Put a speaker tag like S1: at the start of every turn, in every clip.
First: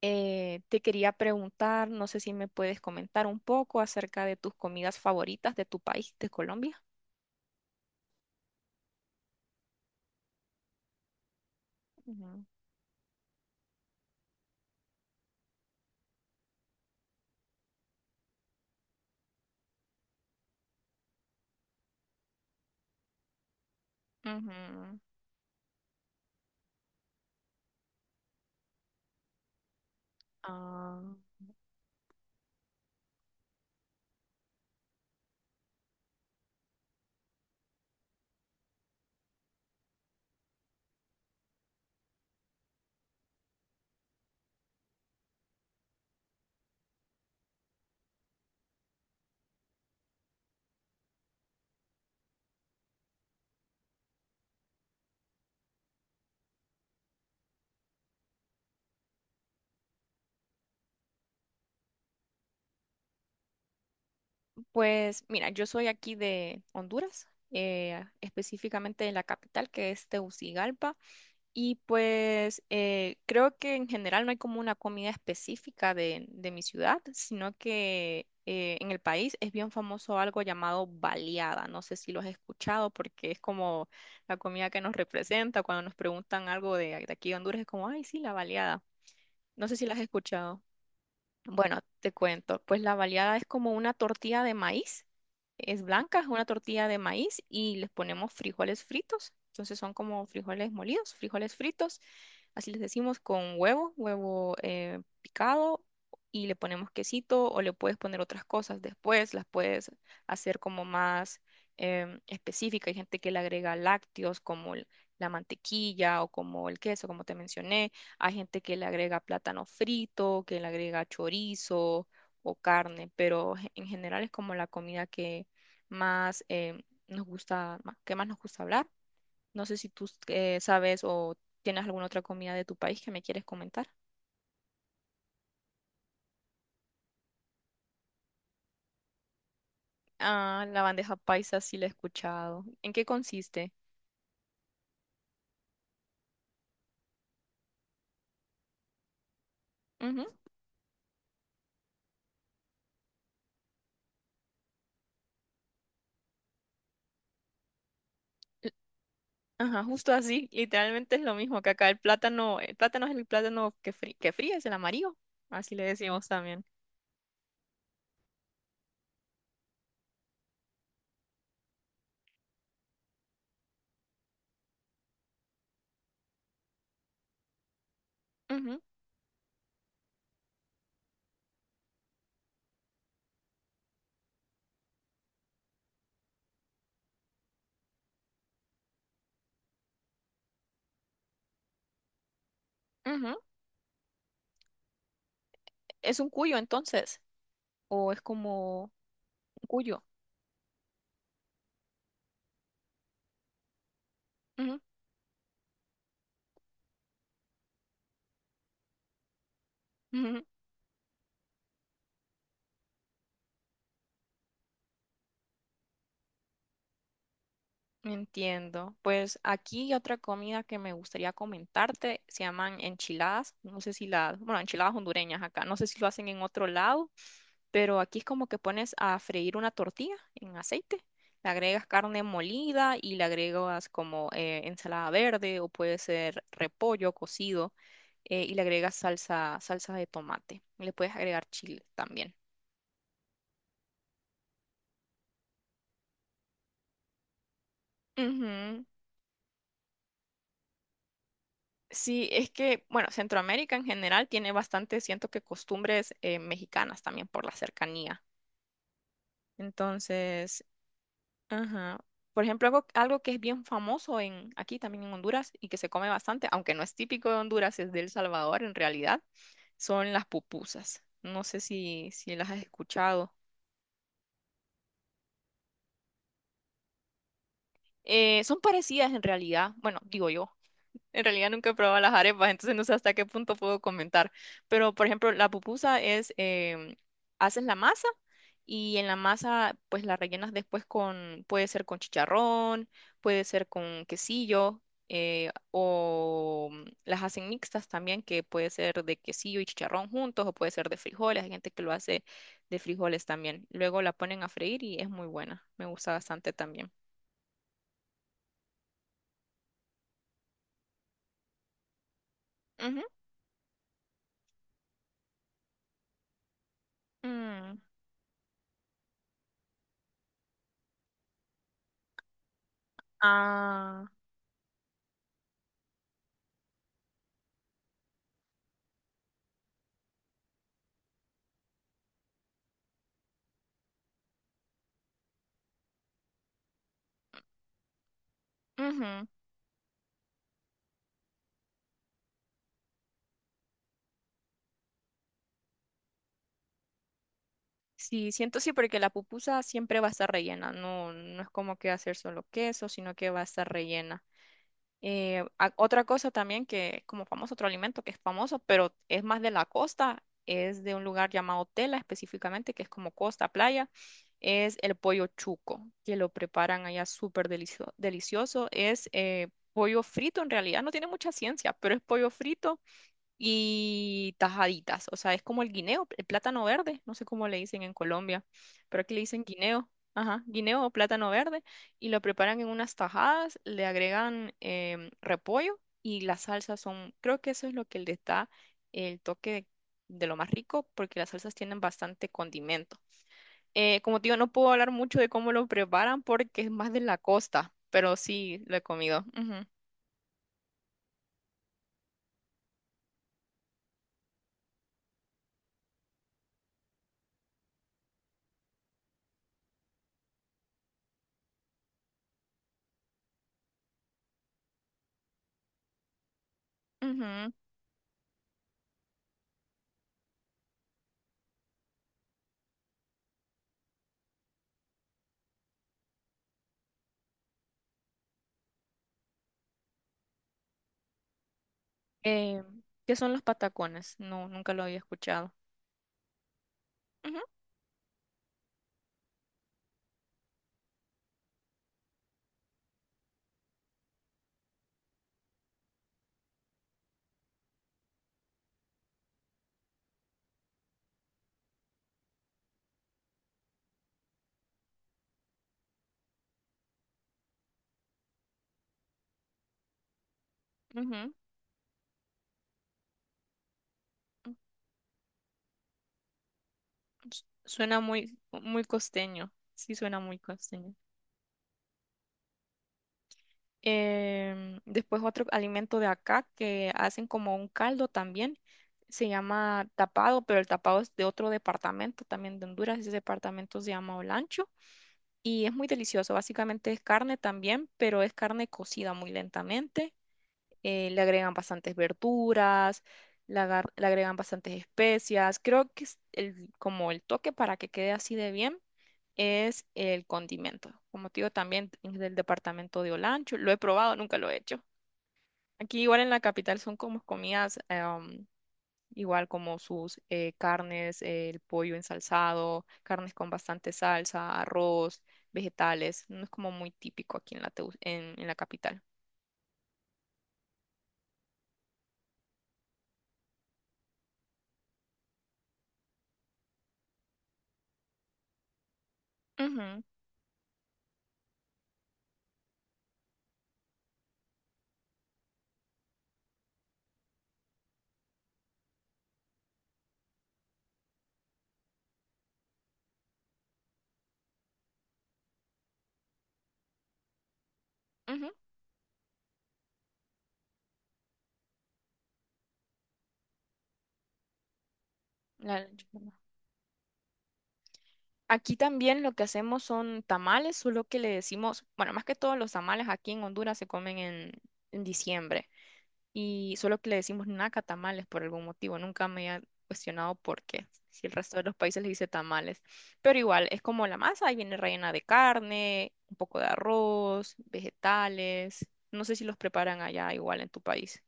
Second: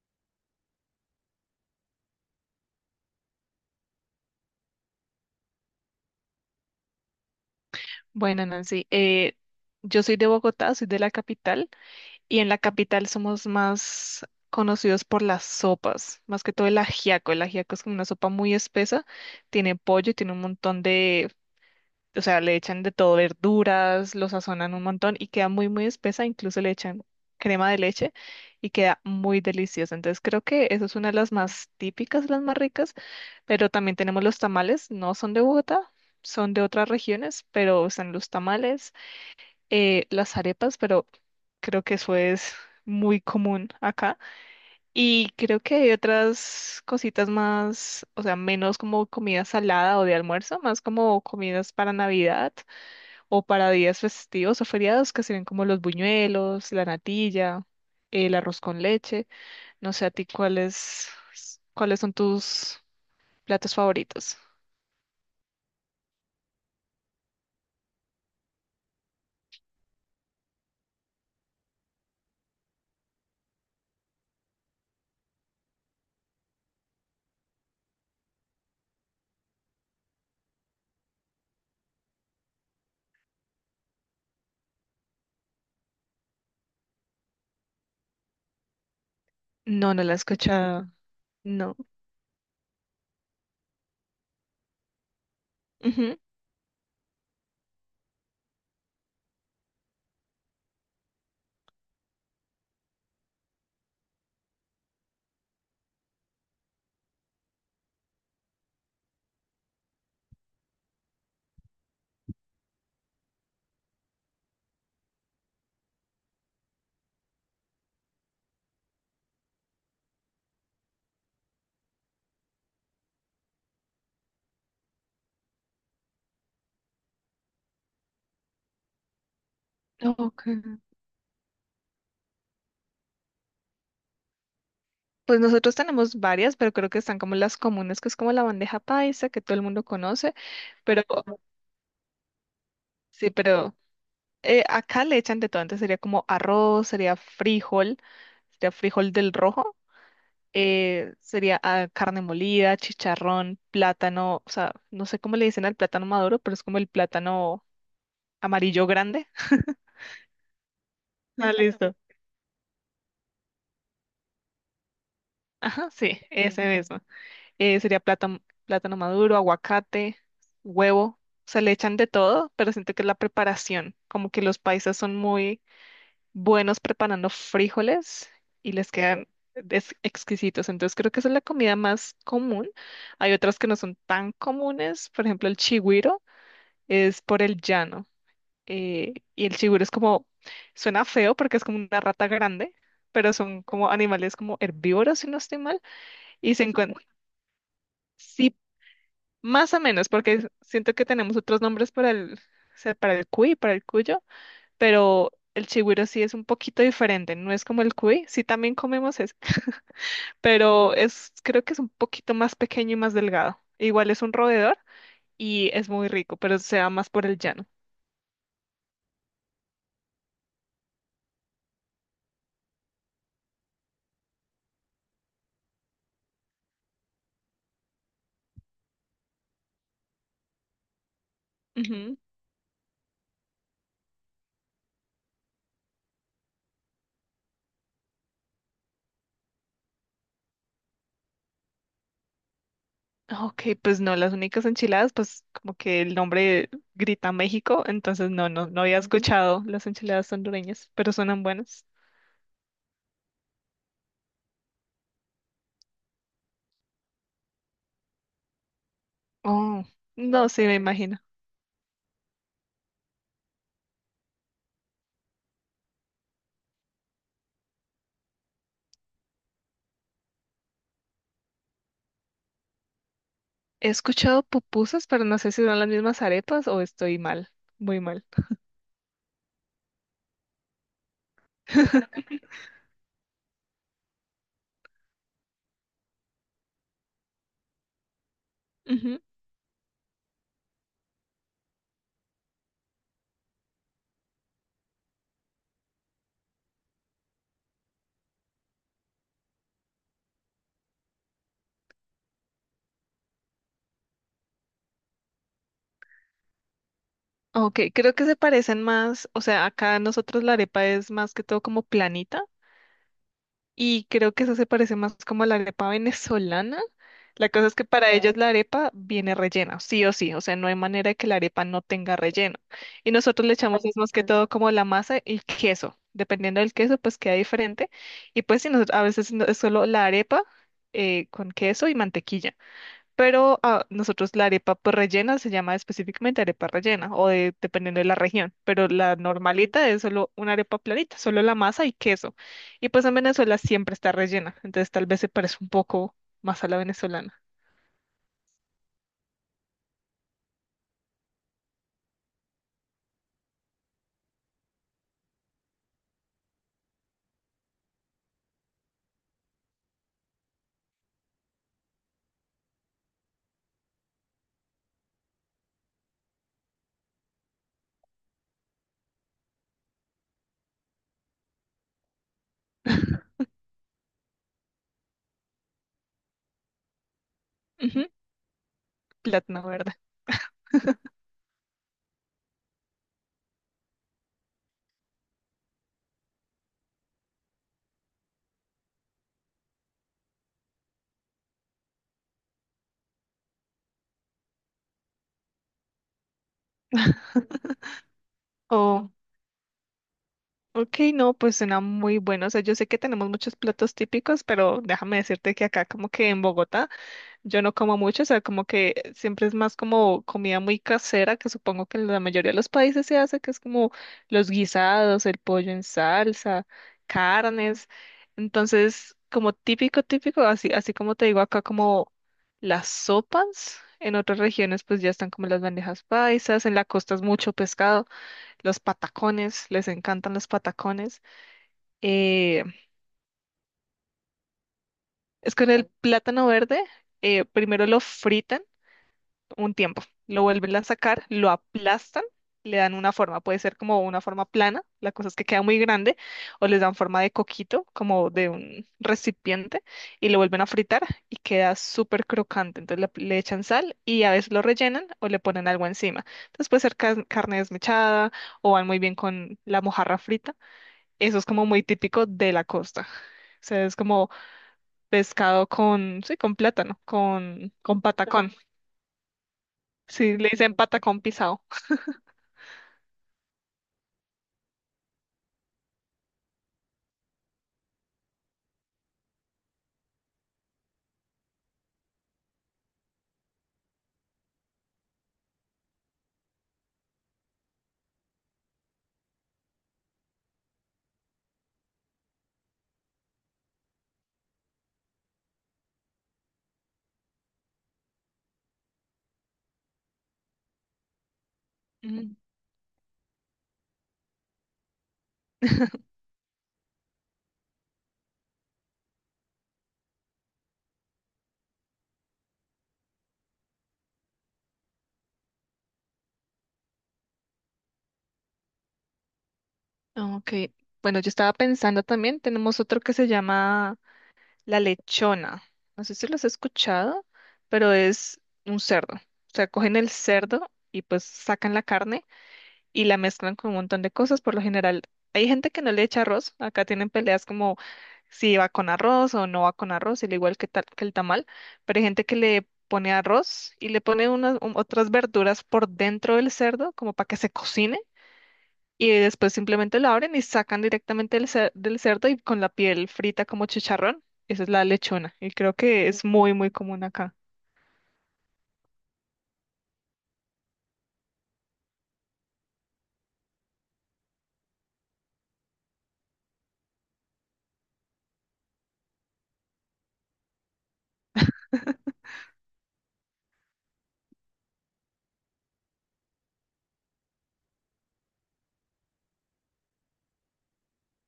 S1: Te quería preguntar, no sé si me puedes comentar un poco acerca de tus comidas favoritas de tu país, de Colombia.
S2: Bueno, Nancy, yo soy de Bogotá, soy de la capital, y
S1: Ujú.
S2: en la capital somos más conocidos por las sopas, más que todo el ajiaco. El ajiaco es como una sopa muy espesa, tiene pollo, tiene un montón de, o sea, le echan de todo, verduras, lo sazonan un
S1: Ujú.
S2: montón y queda muy, muy espesa, incluso le echan crema de leche y queda muy deliciosa. Entonces creo que eso es
S1: Ah,
S2: una de las más típicas, las más ricas, pero también tenemos los tamales, no son de Bogotá. Son de otras regiones, pero están los tamales, las arepas, pero creo que eso es muy común acá. Y creo que hay otras cositas más, o sea, menos como comida salada o de almuerzo, más como comidas para Navidad o para días festivos o feriados, que serían como los buñuelos, la natilla, el arroz con leche. No sé a ti cuáles son tus platos favoritos.
S1: pues mira, yo soy aquí de Honduras, específicamente de la capital que es Tegucigalpa. Y pues creo que en general no hay como una comida específica de mi ciudad, sino que en el país es bien famoso algo llamado baleada. No sé si lo has escuchado porque es como la comida que nos representa. Cuando nos preguntan algo de aquí de Honduras es como, ay, sí, la baleada. No sé si
S2: No,
S1: la has
S2: no la he
S1: escuchado.
S2: escuchado. No.
S1: Bueno, te cuento, pues la baleada es como una tortilla de maíz, es
S2: Ujú.
S1: blanca, es una tortilla de maíz y les ponemos frijoles fritos, entonces son como frijoles molidos, frijoles fritos, así les decimos con huevo, huevo picado y le ponemos quesito o le puedes poner otras cosas después, las puedes hacer como más específica. Hay gente que le agrega lácteos como la mantequilla o como el queso, como te mencioné. Hay gente que le agrega plátano frito, que le agrega chorizo o carne, pero en general es como la comida que más nos gusta, que más nos gusta hablar. No sé si tú
S2: Ok.
S1: sabes o tienes alguna otra comida de tu país que me quieres comentar.
S2: Pues nosotros tenemos varias, pero creo que están como las comunes, que es como la bandeja paisa, que todo el mundo conoce,
S1: Ah, la
S2: pero
S1: bandeja paisa sí la he escuchado. ¿En qué
S2: sí,
S1: consiste?
S2: pero eh, acá le echan de todo, entonces sería como arroz, sería frijol del rojo,
S1: Ujú.
S2: sería carne molida, chicharrón, plátano, o sea, no sé cómo le dicen al plátano maduro, pero es como el plátano
S1: L-
S2: amarillo grande.
S1: Ajá, justo así, literalmente es lo
S2: Ah,
S1: mismo que acá
S2: listo.
S1: el plátano es el plátano que, que fríes, el amarillo, así le
S2: Ajá, sí,
S1: decimos
S2: ese
S1: también.
S2: mismo. Sería plátano, plátano maduro, aguacate, huevo. Se le echan de todo, pero siento que es la preparación. Como que los paisas son muy buenos preparando frijoles y les quedan exquisitos. Entonces creo que esa es la comida más común. Hay otras que no son tan comunes. Por ejemplo, el chigüiro es por el llano. Y el chigüiro es como, suena feo porque es como una rata grande,
S1: Ujú, ujú.
S2: pero son como animales como herbívoros, si no estoy mal.
S1: Es un
S2: Y
S1: cuyo
S2: se encuentran,
S1: entonces. O es como un
S2: más o
S1: cuyo.
S2: menos, porque siento que tenemos otros nombres para el, o sea, para el cuy, para el cuyo,
S1: Ujú,
S2: pero el chigüiro sí es un poquito diferente, no es como el cuy, sí también comemos ese,
S1: ujú.
S2: pero es, creo que es un poquito más pequeño y más delgado. Igual es un roedor y es muy rico, pero se va más por el llano.
S1: Entiendo. Pues aquí hay otra comida que me gustaría comentarte, se llaman enchiladas. No sé si las, bueno, enchiladas hondureñas acá, no sé si lo hacen en otro lado, pero aquí es como que pones a freír una tortilla en aceite, le agregas
S2: Ujú.
S1: carne molida y le agregas como ensalada verde o puede ser repollo cocido y le agregas salsa, salsa de tomate. Y le puedes agregar chile también.
S2: Ok, pues no, las únicas enchiladas, pues como que el nombre grita México, entonces no, no
S1: Ujú.
S2: había escuchado las enchiladas hondureñas, pero suenan buenas.
S1: Sí, es que, bueno, Centroamérica en general tiene bastante, siento que costumbres mexicanas también por la cercanía.
S2: Oh, no, sí,
S1: Entonces,
S2: me imagino.
S1: ajá. Por ejemplo, algo que es bien famoso en, aquí también en Honduras y que se come bastante, aunque no es típico de Honduras, es de El Salvador en realidad, son las pupusas. No sé si las has escuchado.
S2: He escuchado pupusas, pero no sé si son las mismas arepas o estoy mal, muy mal.
S1: Son parecidas en realidad, bueno, digo yo. En realidad nunca he probado las arepas, entonces no sé hasta qué punto puedo comentar. Pero, por ejemplo, la pupusa es, haces la masa y en la
S2: Ujú.
S1: masa pues la rellenas después con, puede ser con chicharrón, puede ser con quesillo, o mm, las hacen mixtas también, que puede ser de quesillo y chicharrón juntos, o puede ser de frijoles, hay gente que lo hace de frijoles también. Luego la ponen a freír y es muy buena, me gusta bastante también.
S2: Ok, creo que se parecen más, o sea, acá nosotros la arepa es más que todo como planita.
S1: Ujú.
S2: Y creo que eso se parece más como a la arepa venezolana. La cosa es
S1: Mm.
S2: que para ellos la arepa viene rellena, sí o sí, o sea, no hay manera de que la arepa no tenga relleno. Y nosotros le echamos es
S1: Ah,
S2: más que todo como la masa y queso, dependiendo del queso, pues queda diferente. Y pues sí, nosotros, a veces es solo la arepa con queso y mantequilla. Pero nosotros la arepa pues, rellena se llama específicamente arepa rellena o dependiendo de la región, pero la
S1: ujú.
S2: normalita es solo una arepa planita, solo la masa y queso. Y pues en Venezuela siempre está rellena, entonces tal vez se parece un poco más a la venezolana.
S1: Sí, siento sí, porque la pupusa siempre va a estar rellena, no es como que va a ser solo queso, sino que va a estar rellena. Otra cosa también que como famoso, otro alimento que es famoso, pero es más de la costa, es de un lugar llamado Tela específicamente, que es como costa, playa, es el pollo chuco, que lo preparan allá súper delicioso. Es pollo frito en realidad, no tiene mucha ciencia, pero es pollo frito y tajaditas. O sea, es como el guineo, el plátano verde. No sé cómo le dicen en
S2: Ujú,
S1: Colombia, pero aquí le dicen
S2: plátano
S1: guineo.
S2: verde.
S1: Ajá, guineo o plátano verde. Y lo preparan en unas tajadas, le agregan repollo y las salsas son, creo que eso es lo que le da el toque de lo más rico, porque las salsas tienen bastante condimento. Como te digo, no puedo hablar mucho de cómo lo preparan porque es más de la costa, pero sí lo he
S2: Oh,
S1: comido. Ujú,
S2: ok, no, pues suena muy bueno. O sea, yo sé que tenemos muchos platos típicos, pero déjame decirte que acá como que en Bogotá yo no como mucho, o sea, como que siempre es más como comida muy casera, que supongo que en la mayoría de los países se hace, que es como los guisados, el pollo en salsa,
S1: ujú.
S2: carnes. Entonces, como típico, típico, así, así como te digo acá, como las sopas. En otras regiones, pues ya están como las bandejas paisas, en la costa es mucho pescado, los patacones, les encantan los patacones.
S1: Eh,
S2: Eh,
S1: ¿Qué son los patacones? No, nunca lo había escuchado.
S2: es con el plátano verde,
S1: Ujú,
S2: primero lo fritan un tiempo. Lo vuelven a sacar, lo aplastan, le dan una forma. Puede ser como una forma plana, la cosa es que queda muy grande, o les dan forma de coquito, como de un recipiente, y lo vuelven a fritar y queda súper crocante. Entonces le echan sal y a veces lo rellenan o le ponen algo encima. Entonces puede ser carne desmechada o van muy bien con la mojarra frita.
S1: ujú.
S2: Eso es como muy típico de la costa. O sea, es como pescado con, sí, con plátano,
S1: Suena
S2: con
S1: muy,
S2: patacón.
S1: muy costeño. Sí, suena
S2: Sí,
S1: muy
S2: le dicen
S1: costeño.
S2: patacón pisado.
S1: Em, después otro alimento de acá que hacen como un caldo también. Se llama tapado, pero el tapado es de otro departamento también de Honduras. Ese departamento se llama Olancho y es muy delicioso. Básicamente es carne también, pero es carne cocida muy lentamente le agregan bastantes verduras, le agregan bastantes especias. Creo que es el, como el toque para que quede así de bien es el condimento. Como te digo, también es del
S2: Mm.
S1: departamento de Olancho. Lo he probado, nunca lo he hecho. Aquí igual en la capital son como comidas, igual como sus carnes, el pollo ensalzado, carnes con bastante salsa, arroz, vegetales. No es como muy típico aquí en en la capital.
S2: Ok, bueno, yo estaba pensando también, tenemos otro que se llama la lechona. No sé si los has escuchado, pero es un cerdo. O sea, cogen
S1: Ujú,
S2: el cerdo y pues sacan la carne y la mezclan con un montón de cosas. Por lo general, hay gente que no le echa arroz. Acá tienen peleas como si va con arroz o no va con arroz, al igual que, tal, que el tamal. Pero hay gente que le pone arroz y le pone otras verduras por dentro del cerdo como para que se cocine
S1: ujú,
S2: y después simplemente la abren y sacan directamente del cerdo y con la piel frita como chicharrón. Esa es la lechona y creo
S1: la lancha.
S2: que es muy, muy común acá.
S1: Aquí también lo que hacemos son tamales, solo que le decimos, bueno, más que todos los tamales aquí en Honduras se comen en diciembre y solo que le decimos naca tamales por algún motivo, nunca me he cuestionado por qué, si el resto de los países le dice tamales, pero igual es como la masa, ahí viene rellena de carne, un poco de arroz, vegetales, no sé si los preparan allá igual en tu país.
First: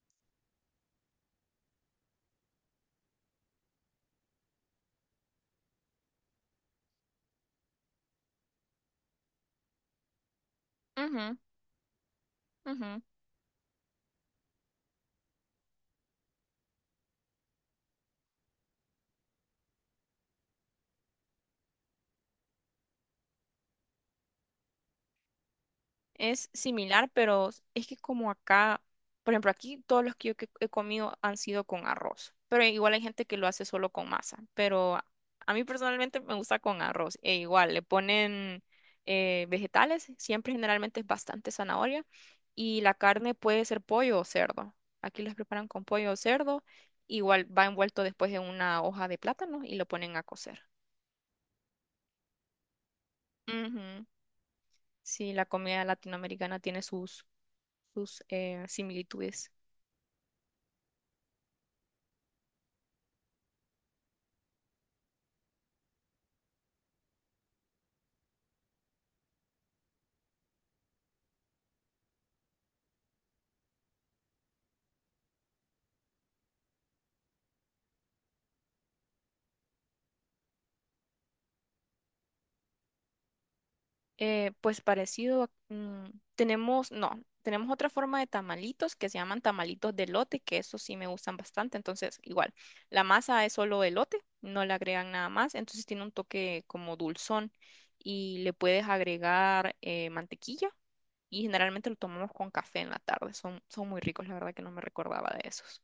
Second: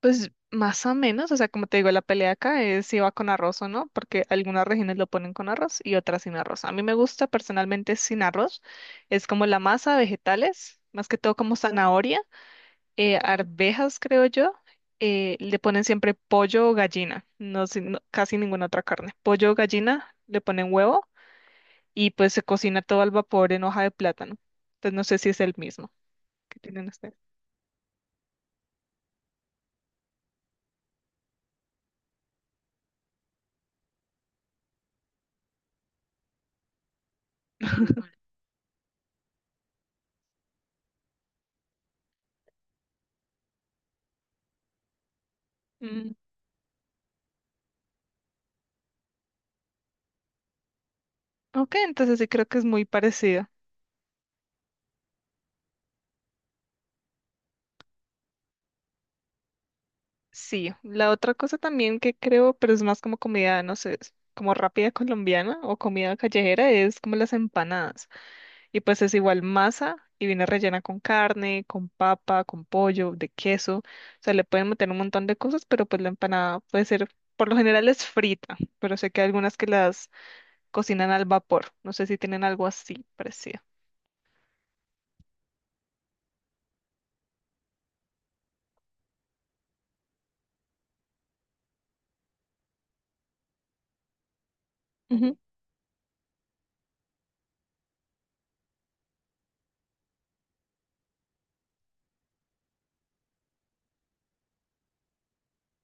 S2: Pues más o menos, o sea, como te digo, la pelea acá es si va con arroz o no, porque algunas regiones lo ponen con arroz y otras sin arroz. A mí me gusta personalmente sin arroz, es como la masa, vegetales, más que
S1: Ujú,
S2: todo como zanahoria,
S1: ujú.
S2: arvejas, creo yo. Le ponen siempre pollo o gallina, no, sé, no- casi ninguna otra carne. Pollo o gallina, le ponen huevo y pues se cocina todo al vapor en hoja de plátano. Entonces no sé si es el mismo
S1: Es
S2: que tienen
S1: similar,
S2: ustedes.
S1: pero es que como acá, por ejemplo, aquí todos los que yo que he comido han sido con arroz, pero igual hay gente que lo hace solo con masa, pero a mí personalmente me gusta con arroz, e igual le ponen vegetales, siempre generalmente es bastante zanahoria, y la carne puede ser pollo o cerdo. Aquí las preparan con
S2: Mm,
S1: pollo o cerdo, igual va envuelto después en una hoja de plátano y lo ponen a cocer.
S2: ok, entonces sí creo que es muy parecido.
S1: Ujú. Sí, la comida latinoamericana tiene sus, sus similitudes.
S2: Sí, la otra cosa también que creo, pero es más como comida, no sé, es como rápida colombiana o comida callejera, es como las empanadas. Y pues es igual masa y viene rellena con carne, con papa, con pollo, de queso. O sea, le pueden meter un montón de cosas, pero pues la empanada puede ser, por lo general es frita, pero sé que hay algunas que las cocinan al vapor. No sé si tienen algo así parecido.
S1: Pues parecido, tenemos, no, tenemos otra forma de tamalitos que se llaman tamalitos de elote, que esos sí me gustan bastante. Entonces, igual, la masa es solo elote, no le agregan nada
S2: Ujú.
S1: más, entonces tiene un toque como dulzón y le puedes agregar mantequilla y generalmente lo tomamos con café en la tarde. Son, son muy ricos, la verdad que no me recordaba de esos.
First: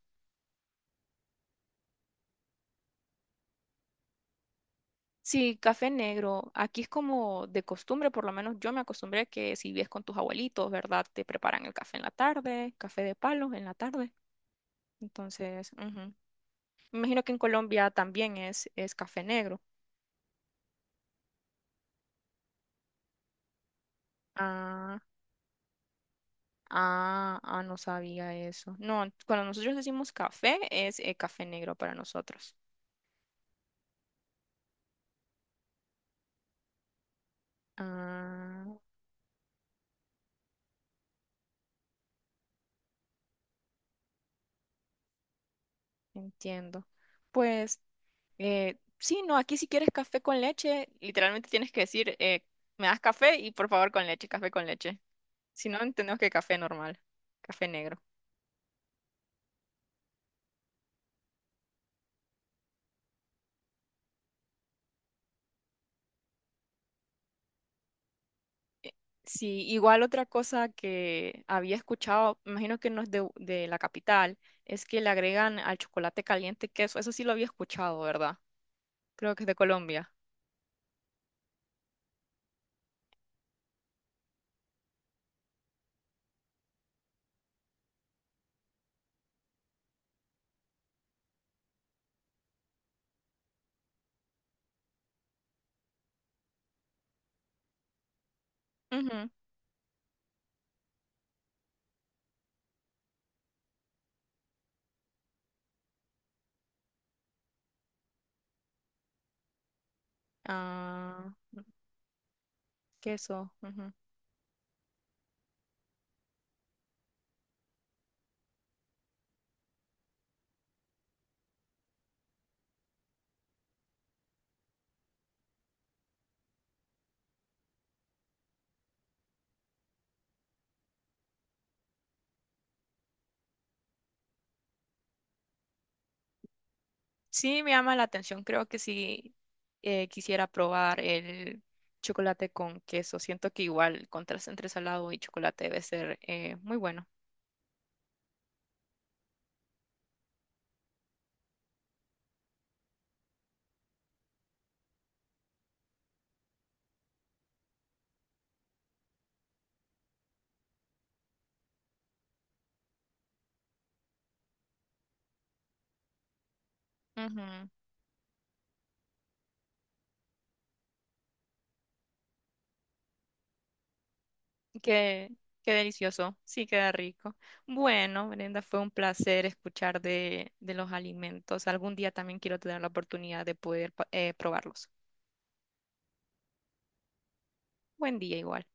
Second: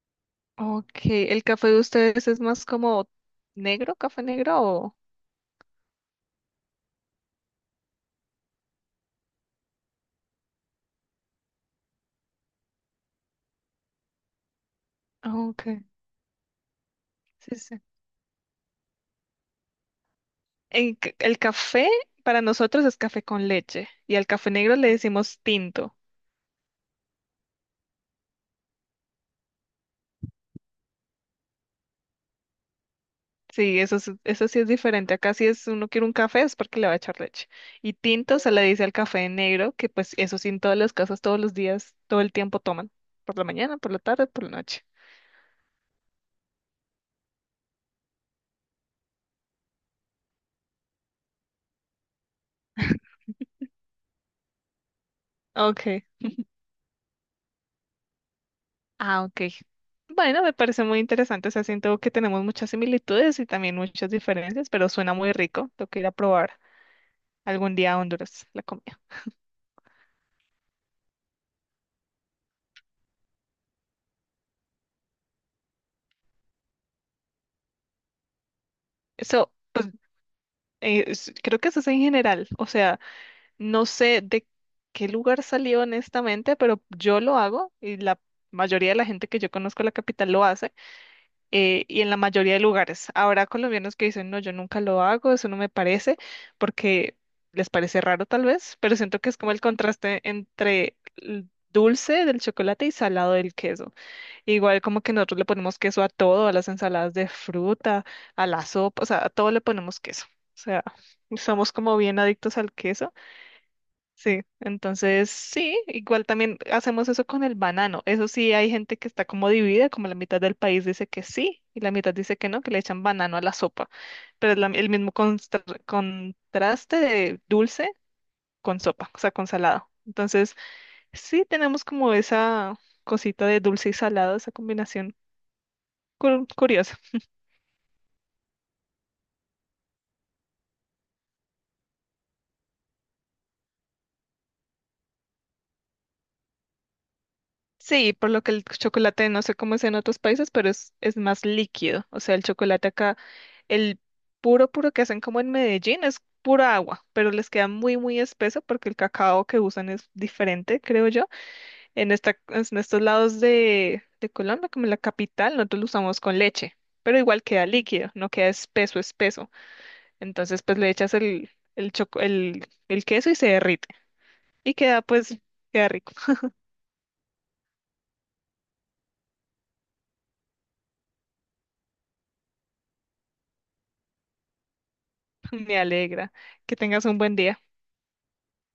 S2: Ok, ¿el café de ustedes es más como negro, café negro o...?
S1: Sí, café negro. Aquí es como de costumbre, por lo menos yo me acostumbré que si vives con tus abuelitos, ¿verdad? Te preparan el café en la tarde, café de palos en la tarde.
S2: Ah, ok,
S1: Entonces, ujú. Me imagino que en
S2: sí, sí.
S1: Colombia también es café negro.
S2: El café para nosotros es café con leche y al café negro le
S1: Ah,
S2: decimos tinto.
S1: ah, ah, no sabía eso. No, cuando nosotros decimos café, es café negro para nosotros.
S2: Sí, eso, eso sí es diferente. Acá si es uno quiere un café es porque le va a echar leche. Y tinto se le
S1: Ah,
S2: dice al café negro, que pues eso sí en todas las casas, todos los días, todo el tiempo toman. Por la mañana, por la tarde, por la noche.
S1: entiendo. Pues sí, no, aquí si quieres café con leche, literalmente tienes que decir, me das café y por favor con leche, café con leche. Si no,
S2: Ok.
S1: entendemos que café normal, café negro.
S2: Ah, ok. Bueno, me parece muy interesante. O sea, siento que tenemos muchas similitudes y también muchas diferencias, pero suena muy rico. Tengo que ir a probar algún día a Honduras la comida.
S1: Sí, igual otra cosa que había escuchado, me imagino que no es de la capital, es que le agregan al chocolate caliente queso. Eso sí lo había escuchado, ¿verdad? Creo que es
S2: Eso,
S1: de
S2: pues,
S1: Colombia.
S2: creo que eso es en general. O sea, no sé de qué lugar salió honestamente, pero yo lo hago y la mayoría de la gente que yo conozco en la capital lo hace. Y en la mayoría de lugares. Habrá colombianos que dicen, no, yo nunca lo hago, eso no me parece, porque les parece raro tal vez, pero siento que
S1: Ujú.
S2: es como el contraste entre el dulce del chocolate y salado del queso. Igual como que nosotros le ponemos queso a todo, a las ensaladas de fruta, a la sopa, o sea, a todo le ponemos queso. O sea,
S1: Ah,
S2: somos como bien adictos al queso.
S1: queso. Ujú.
S2: Sí, entonces sí, igual también hacemos eso con el banano. Eso sí, hay gente que está como dividida, como la mitad del país dice que sí y la mitad dice que no, que le echan banano a la sopa. Pero es el mismo contraste de dulce con sopa, o sea, con salado. Entonces sí tenemos como esa cosita de dulce y salado, esa combinación curiosa.
S1: Sí, me llama la atención. Creo que sí quisiera probar el chocolate con queso. Siento que igual el contraste entre salado y chocolate debe ser muy bueno.
S2: Sí, por lo que el chocolate, no sé cómo es en otros países, pero es más líquido. O sea, el chocolate acá, el puro, puro que hacen como en Medellín es pura agua, pero les queda muy, muy espeso porque el cacao que usan es diferente, creo yo. En estos lados de Colombia, como en la capital, nosotros lo usamos con leche, pero igual queda
S1: Ujú.
S2: líquido, no queda espeso, espeso. Entonces, pues le echas el queso y se derrite. Y queda,
S1: Qué,
S2: pues,
S1: qué
S2: queda rico.
S1: delicioso. Sí, queda rico. Bueno, Brenda, fue un placer escuchar de los alimentos. Algún día también quiero tener la oportunidad de poder probarlos.
S2: Me alegra. Que tengas un buen día.
S1: Buen día igual.